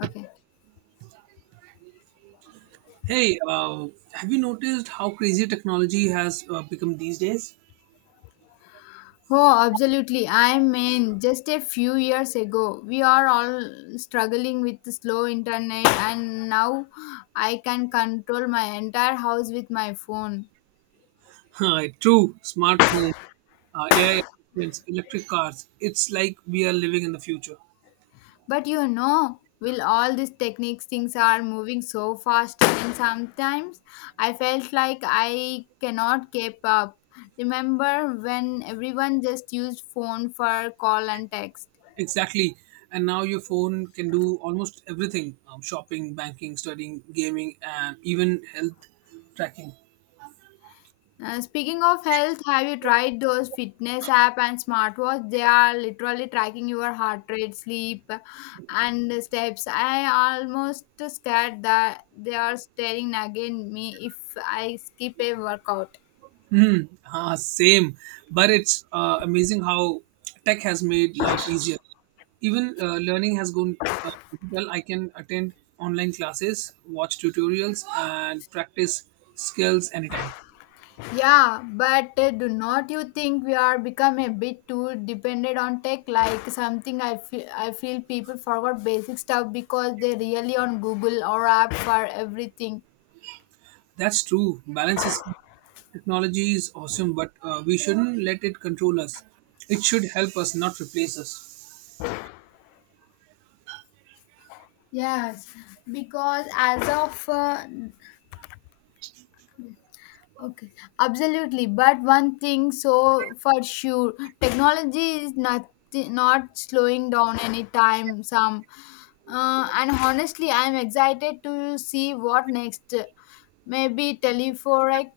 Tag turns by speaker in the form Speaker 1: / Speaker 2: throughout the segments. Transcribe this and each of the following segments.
Speaker 1: Okay.
Speaker 2: Hey, have you noticed how crazy technology has become these days?
Speaker 1: Oh, absolutely. I mean, just a few years ago, we are all struggling with the slow internet, and now I can control my entire house with my phone.
Speaker 2: True, smart home, AI assistants, electric cars. It's like we are living in the future.
Speaker 1: But you know, with all these techniques, things are moving so fast, and sometimes I felt like I cannot keep up. Remember when everyone just used phone for call and text?
Speaker 2: Exactly. And now your phone can do almost everything, shopping, banking, studying, gaming, and even health tracking.
Speaker 1: Speaking of health, have you tried those fitness app and smartwatch? They are literally tracking your heart rate, sleep, and steps. I almost scared that they are staring again me if I skip a workout.
Speaker 2: Same, but it's amazing how tech has made life easier. Even learning has gone digital. I can attend online classes, watch tutorials, and practice skills anytime.
Speaker 1: Yeah, but do not you think we are become a bit too dependent on tech? Like something I feel people forgot basic stuff because they really on Google or app for everything.
Speaker 2: That's true. Balance is technology is awesome, but we shouldn't let it control us. It should help us, not replace us.
Speaker 1: Yes, because as of okay, absolutely. But one thing, so for sure, technology is not not slowing down anytime. Some, and honestly, I'm excited to see what next. Maybe telephoric.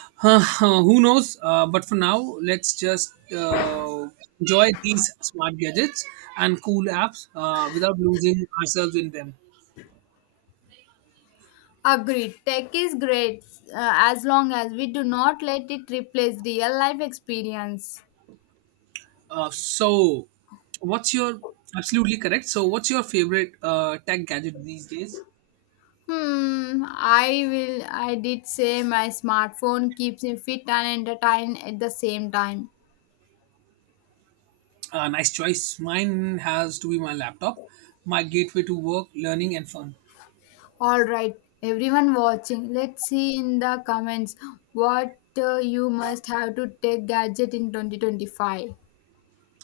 Speaker 2: Who knows? But for now, let's just enjoy these smart gadgets and cool apps without losing ourselves in them.
Speaker 1: Agreed. Tech is great as long as we do not let it replace real life experience.
Speaker 2: So, what's your absolutely correct? So, what's your favorite tech gadget these days?
Speaker 1: I will. I did say my smartphone keeps me fit and entertained at the same time.
Speaker 2: Nice choice. Mine has to be my laptop, my gateway to work, learning, and fun.
Speaker 1: All right, everyone watching, let's see in the comments what you must have to take gadget in 2025.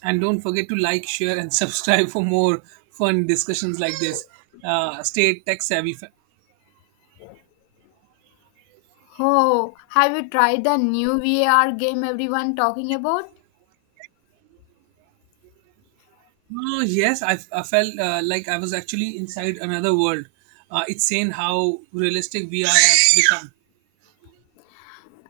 Speaker 2: And don't forget to like, share, and subscribe for more fun discussions like this. Stay tech savvy,
Speaker 1: Oh, have you tried the new VR game everyone talking about?
Speaker 2: Oh, yes, I felt like I was actually inside another world. It's insane how realistic VR has become.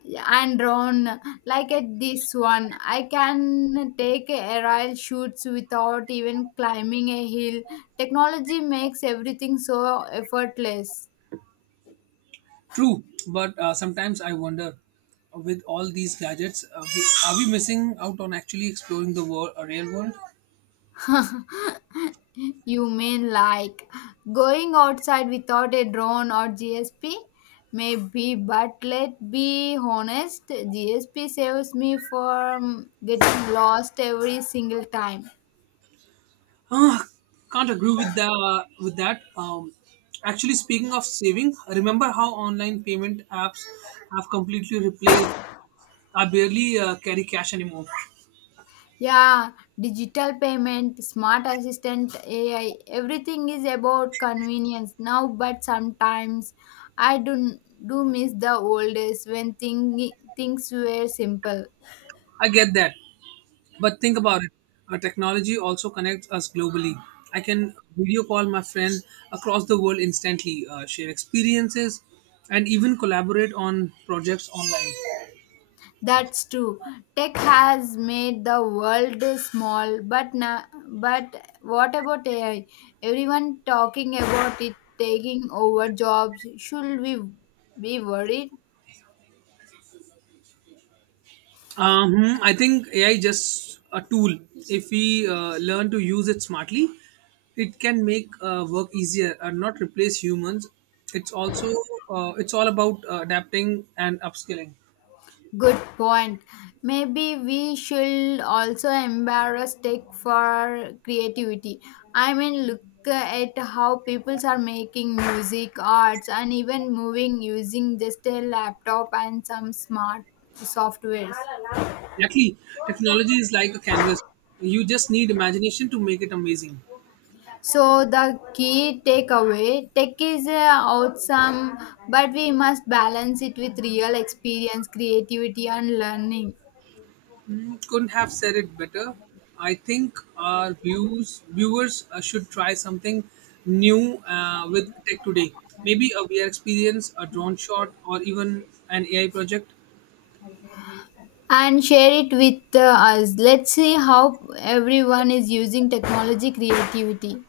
Speaker 1: Yeah, and drawn like at this one. I can take aerial shoots without even climbing a hill. Technology makes everything so effortless.
Speaker 2: True, but sometimes I wonder with all these gadgets, are we missing out on actually exploring the world, a real world?
Speaker 1: You mean like going outside without a drone or GSP? Maybe, but let's be honest, GSP saves me from getting lost every single time.
Speaker 2: Ah, can't agree with the with that. Actually, speaking of saving, remember how online payment apps have completely replaced? I barely carry cash anymore.
Speaker 1: Yeah, digital payment, smart assistant, AI, everything is about convenience now, but sometimes I do miss the old days when things were simple.
Speaker 2: I get that, but think about it, technology also connects us globally. I can video call my friend across the world instantly, share experiences, and even collaborate on projects online.
Speaker 1: That's true. Tech has made the world small, but now, but what about AI? Everyone talking about it taking over jobs. Should we be worried?
Speaker 2: I think AI is just a tool. If we learn to use it smartly, it can make work easier and not replace humans. It's also it's all about adapting and upskilling.
Speaker 1: Good point. Maybe we should also embrace tech for creativity. I mean, look at how people are making music, arts, and even moving using just a laptop and some smart softwares.
Speaker 2: Exactly, technology is like a canvas. You just need imagination to make it amazing.
Speaker 1: So the key takeaway: tech is awesome, but we must balance it with real experience, creativity, and learning.
Speaker 2: Couldn't have said it better. I think our viewers should try something new with tech today. Maybe a VR experience, a drone shot, or even an AI project.
Speaker 1: And share it with us. Let's see how everyone is using technology creativity.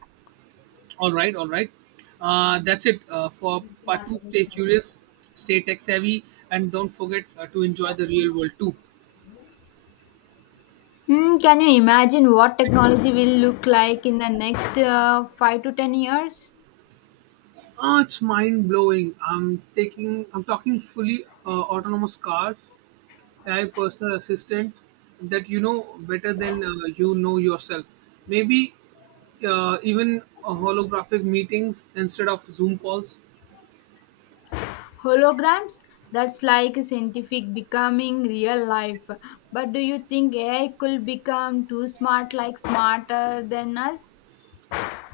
Speaker 2: All right, all right. That's it for part two. Stay curious, stay tech savvy, and don't forget to enjoy the real world too.
Speaker 1: Hmm, can you imagine what technology will look like in the next 5 to 10 years?
Speaker 2: Ah, it's mind blowing. I'm talking fully autonomous cars, AI personal assistants that better than you know yourself. Maybe even holographic meetings instead of Zoom calls.
Speaker 1: Holograms? That's like scientific becoming real life. But do you think AI could become too smart, like smarter than us?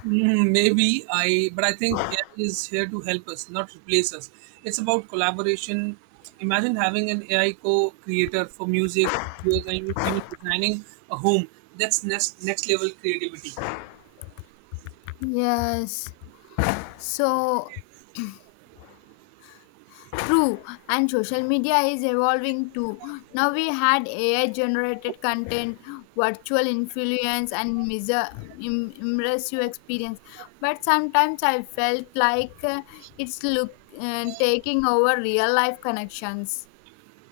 Speaker 2: But I think AI is here to help us, not replace us. It's about collaboration. Imagine having an AI co-creator for music, videos, and even designing a home. That's next level creativity.
Speaker 1: Yes. So, true, and social media is evolving too. Now we had AI generated content, virtual influence, and measure, immersive experience. But sometimes I felt like it's look taking over real life connections.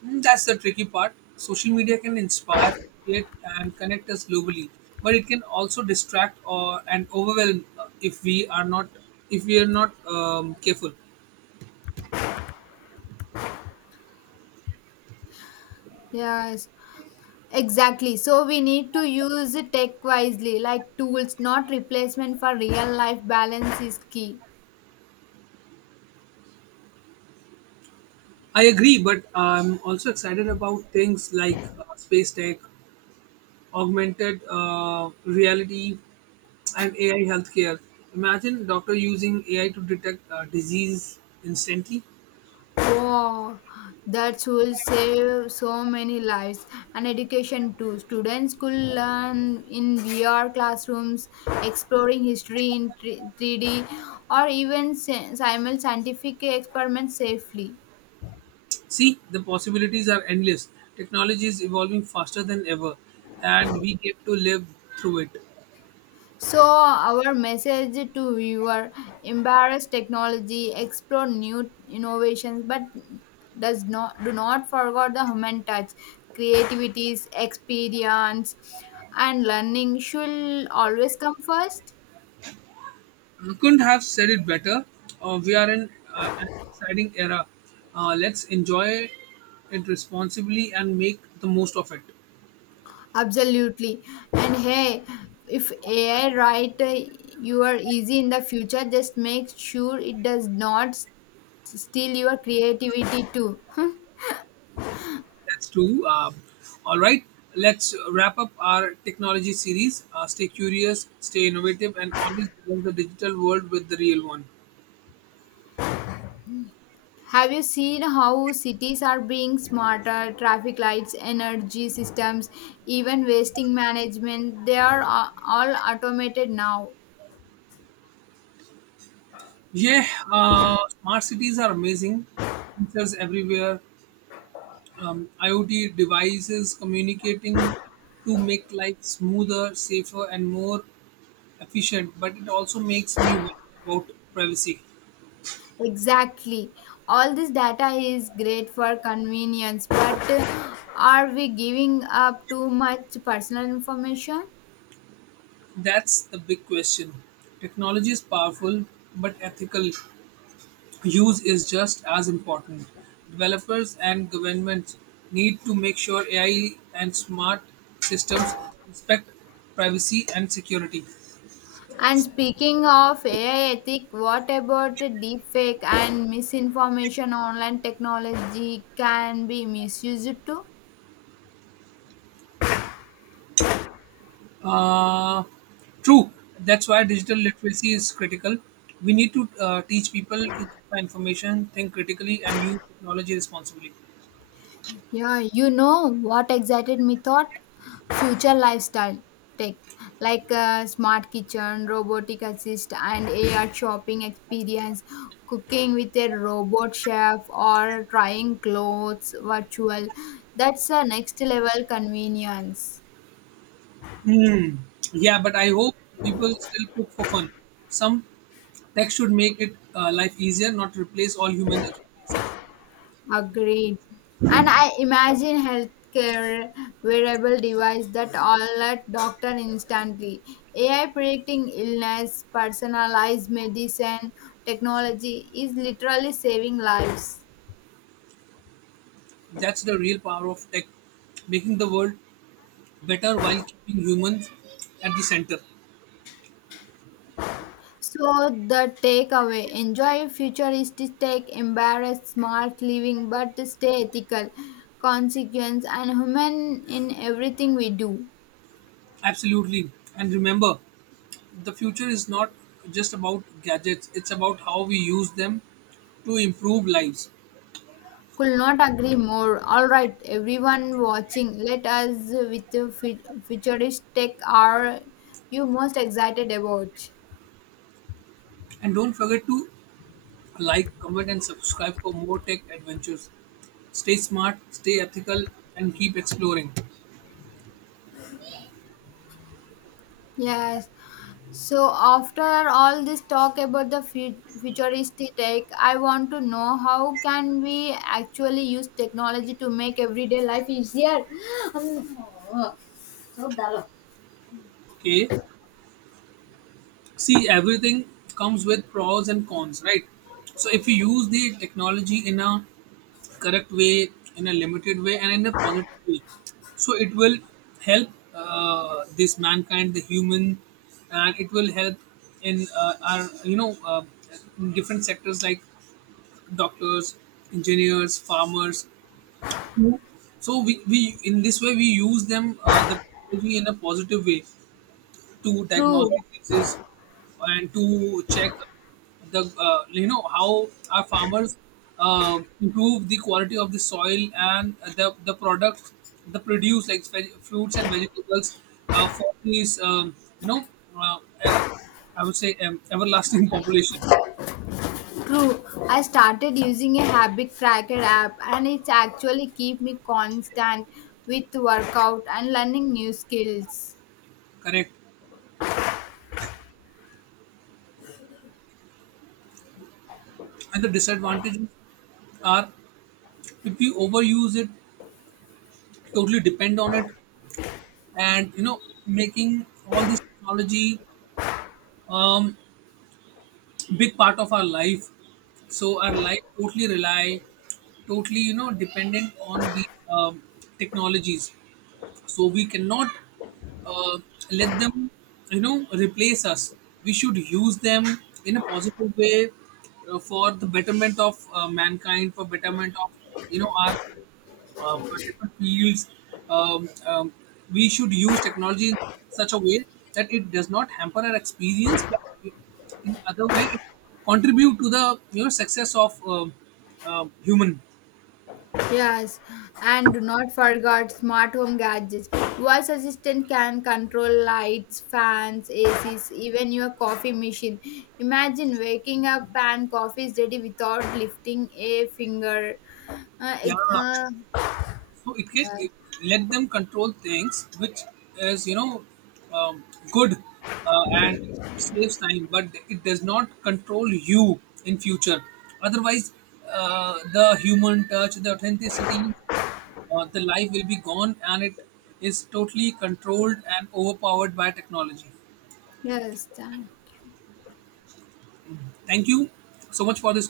Speaker 2: That's the tricky part. Social media can inspire it and connect us globally, but it can also distract or and overwhelm if we are not careful.
Speaker 1: Yes, exactly. So we need to use tech wisely, like tools, not replacement for real life balance is key.
Speaker 2: I agree, but I'm also excited about things like space tech, augmented reality, and AI healthcare. Imagine doctor using AI to detect disease instantly.
Speaker 1: Wow, that will save so many lives and education too. Students could learn in VR classrooms, exploring history in 3D, or even simul scientific experiments safely.
Speaker 2: See, the possibilities are endless. Technology is evolving faster than ever, and we get to live through it.
Speaker 1: So, our message to viewer embrace technology, explore new innovations, but does not do not forget the human touch, creativity, experience, and learning should always come first.
Speaker 2: You couldn't have said it better. We are in an exciting era. Let's enjoy it responsibly and make the most of it.
Speaker 1: Absolutely, and hey, if AI write you are easy in the future, just make sure it does not steal your creativity too.
Speaker 2: That's true. All right, let's wrap up our technology series. Stay curious, stay innovative, and always balance the digital world with the real one.
Speaker 1: Have you seen how cities are being smarter? Traffic lights, energy systems, even wasting management, they are all automated now.
Speaker 2: Yeah, smart cities are amazing. Sensors everywhere, IoT devices communicating to make life smoother, safer, and more efficient, but it also makes me worry about privacy.
Speaker 1: Exactly. All this data is great for convenience, but are we giving up too much personal information?
Speaker 2: That's the big question. Technology is powerful, but ethical use is just as important. Developers and governments need to make sure AI and smart systems respect privacy and security.
Speaker 1: And speaking of AI ethic, what about deepfake and misinformation? Online technology can be misused too.
Speaker 2: Uh, True. That's why digital literacy is critical. We need to teach people to verify information, think critically, and use technology responsibly.
Speaker 1: Yeah, you know what excited me thought? Future lifestyle tech like smart kitchen, robotic assist, and AR shopping experience, cooking with a robot chef, or trying clothes virtual. That's a next level convenience.
Speaker 2: Hmm. Yeah, but I hope people still cook for fun. Some tech should make it life easier, not replace all human exercises.
Speaker 1: Agreed. And I imagine healthcare wearable device that alert doctor instantly. AI predicting illness, personalized medicine, technology is literally saving lives.
Speaker 2: That's the real power of tech, making the world better while keeping humans at the center.
Speaker 1: So the takeaway: enjoy futuristic tech, embrace smart living, but stay ethical, consequence, and human in everything we do.
Speaker 2: Absolutely. And remember, the future is not just about gadgets, it's about how we use them to improve lives,
Speaker 1: Could not agree more. All right, everyone watching, let us with the futurist tech are you most excited about?
Speaker 2: and don't forget to like, comment and subscribe for more tech adventures. Stay smart, stay ethical, and keep exploring.
Speaker 1: Yes. So after all this talk about the futuristic tech, I want to know how can we actually use technology to make everyday life easier?
Speaker 2: Okay, see, everything comes with pros and cons, right? So if you use the technology in a correct way, in a limited way, and in a positive way, so it will help this mankind, the human. And it will help in our in different sectors like doctors, engineers, farmers. So we in this way we use them, the technology, in a positive way to diagnose
Speaker 1: True.
Speaker 2: diseases and to check the how our farmers improve the quality of the soil and the product, the produce, like fruits and vegetables, for these you know uh, ev- I would say, everlasting population.
Speaker 1: True. I started using a habit tracker app and it's actually keep me constant with workout and learning new skills.
Speaker 2: Correct. And the disadvantages are, if we overuse it, totally depend on it, and you know, making all this technology um, big part of our life. So our life totally totally, you know, dependent on the technologies. So we cannot uh, let them, you know, replace us. We should use them in a positive way for the betterment of mankind, for betterment of, you know, our for different fields. Um, um, we should use technology in such a way that it does not hamper our experience, but in other way, it contribute to the, you know, success of human.
Speaker 1: Yes, and do not forget smart home gadgets. Voice assistant can control lights, fans, ACs, even your coffee machine. Imagine waking up and coffee is ready without lifting a finger. Uh,
Speaker 2: Yeah,
Speaker 1: ig- uh,
Speaker 2: so it can
Speaker 1: yeah.
Speaker 2: let them control things, which is, you know, um, good and saves time, but it does not control you in future. Otherwise, the human touch, the authenticity, the life will be gone, and it is totally controlled and overpowered by technology.
Speaker 1: Yes, time.
Speaker 2: Thank you so much for this.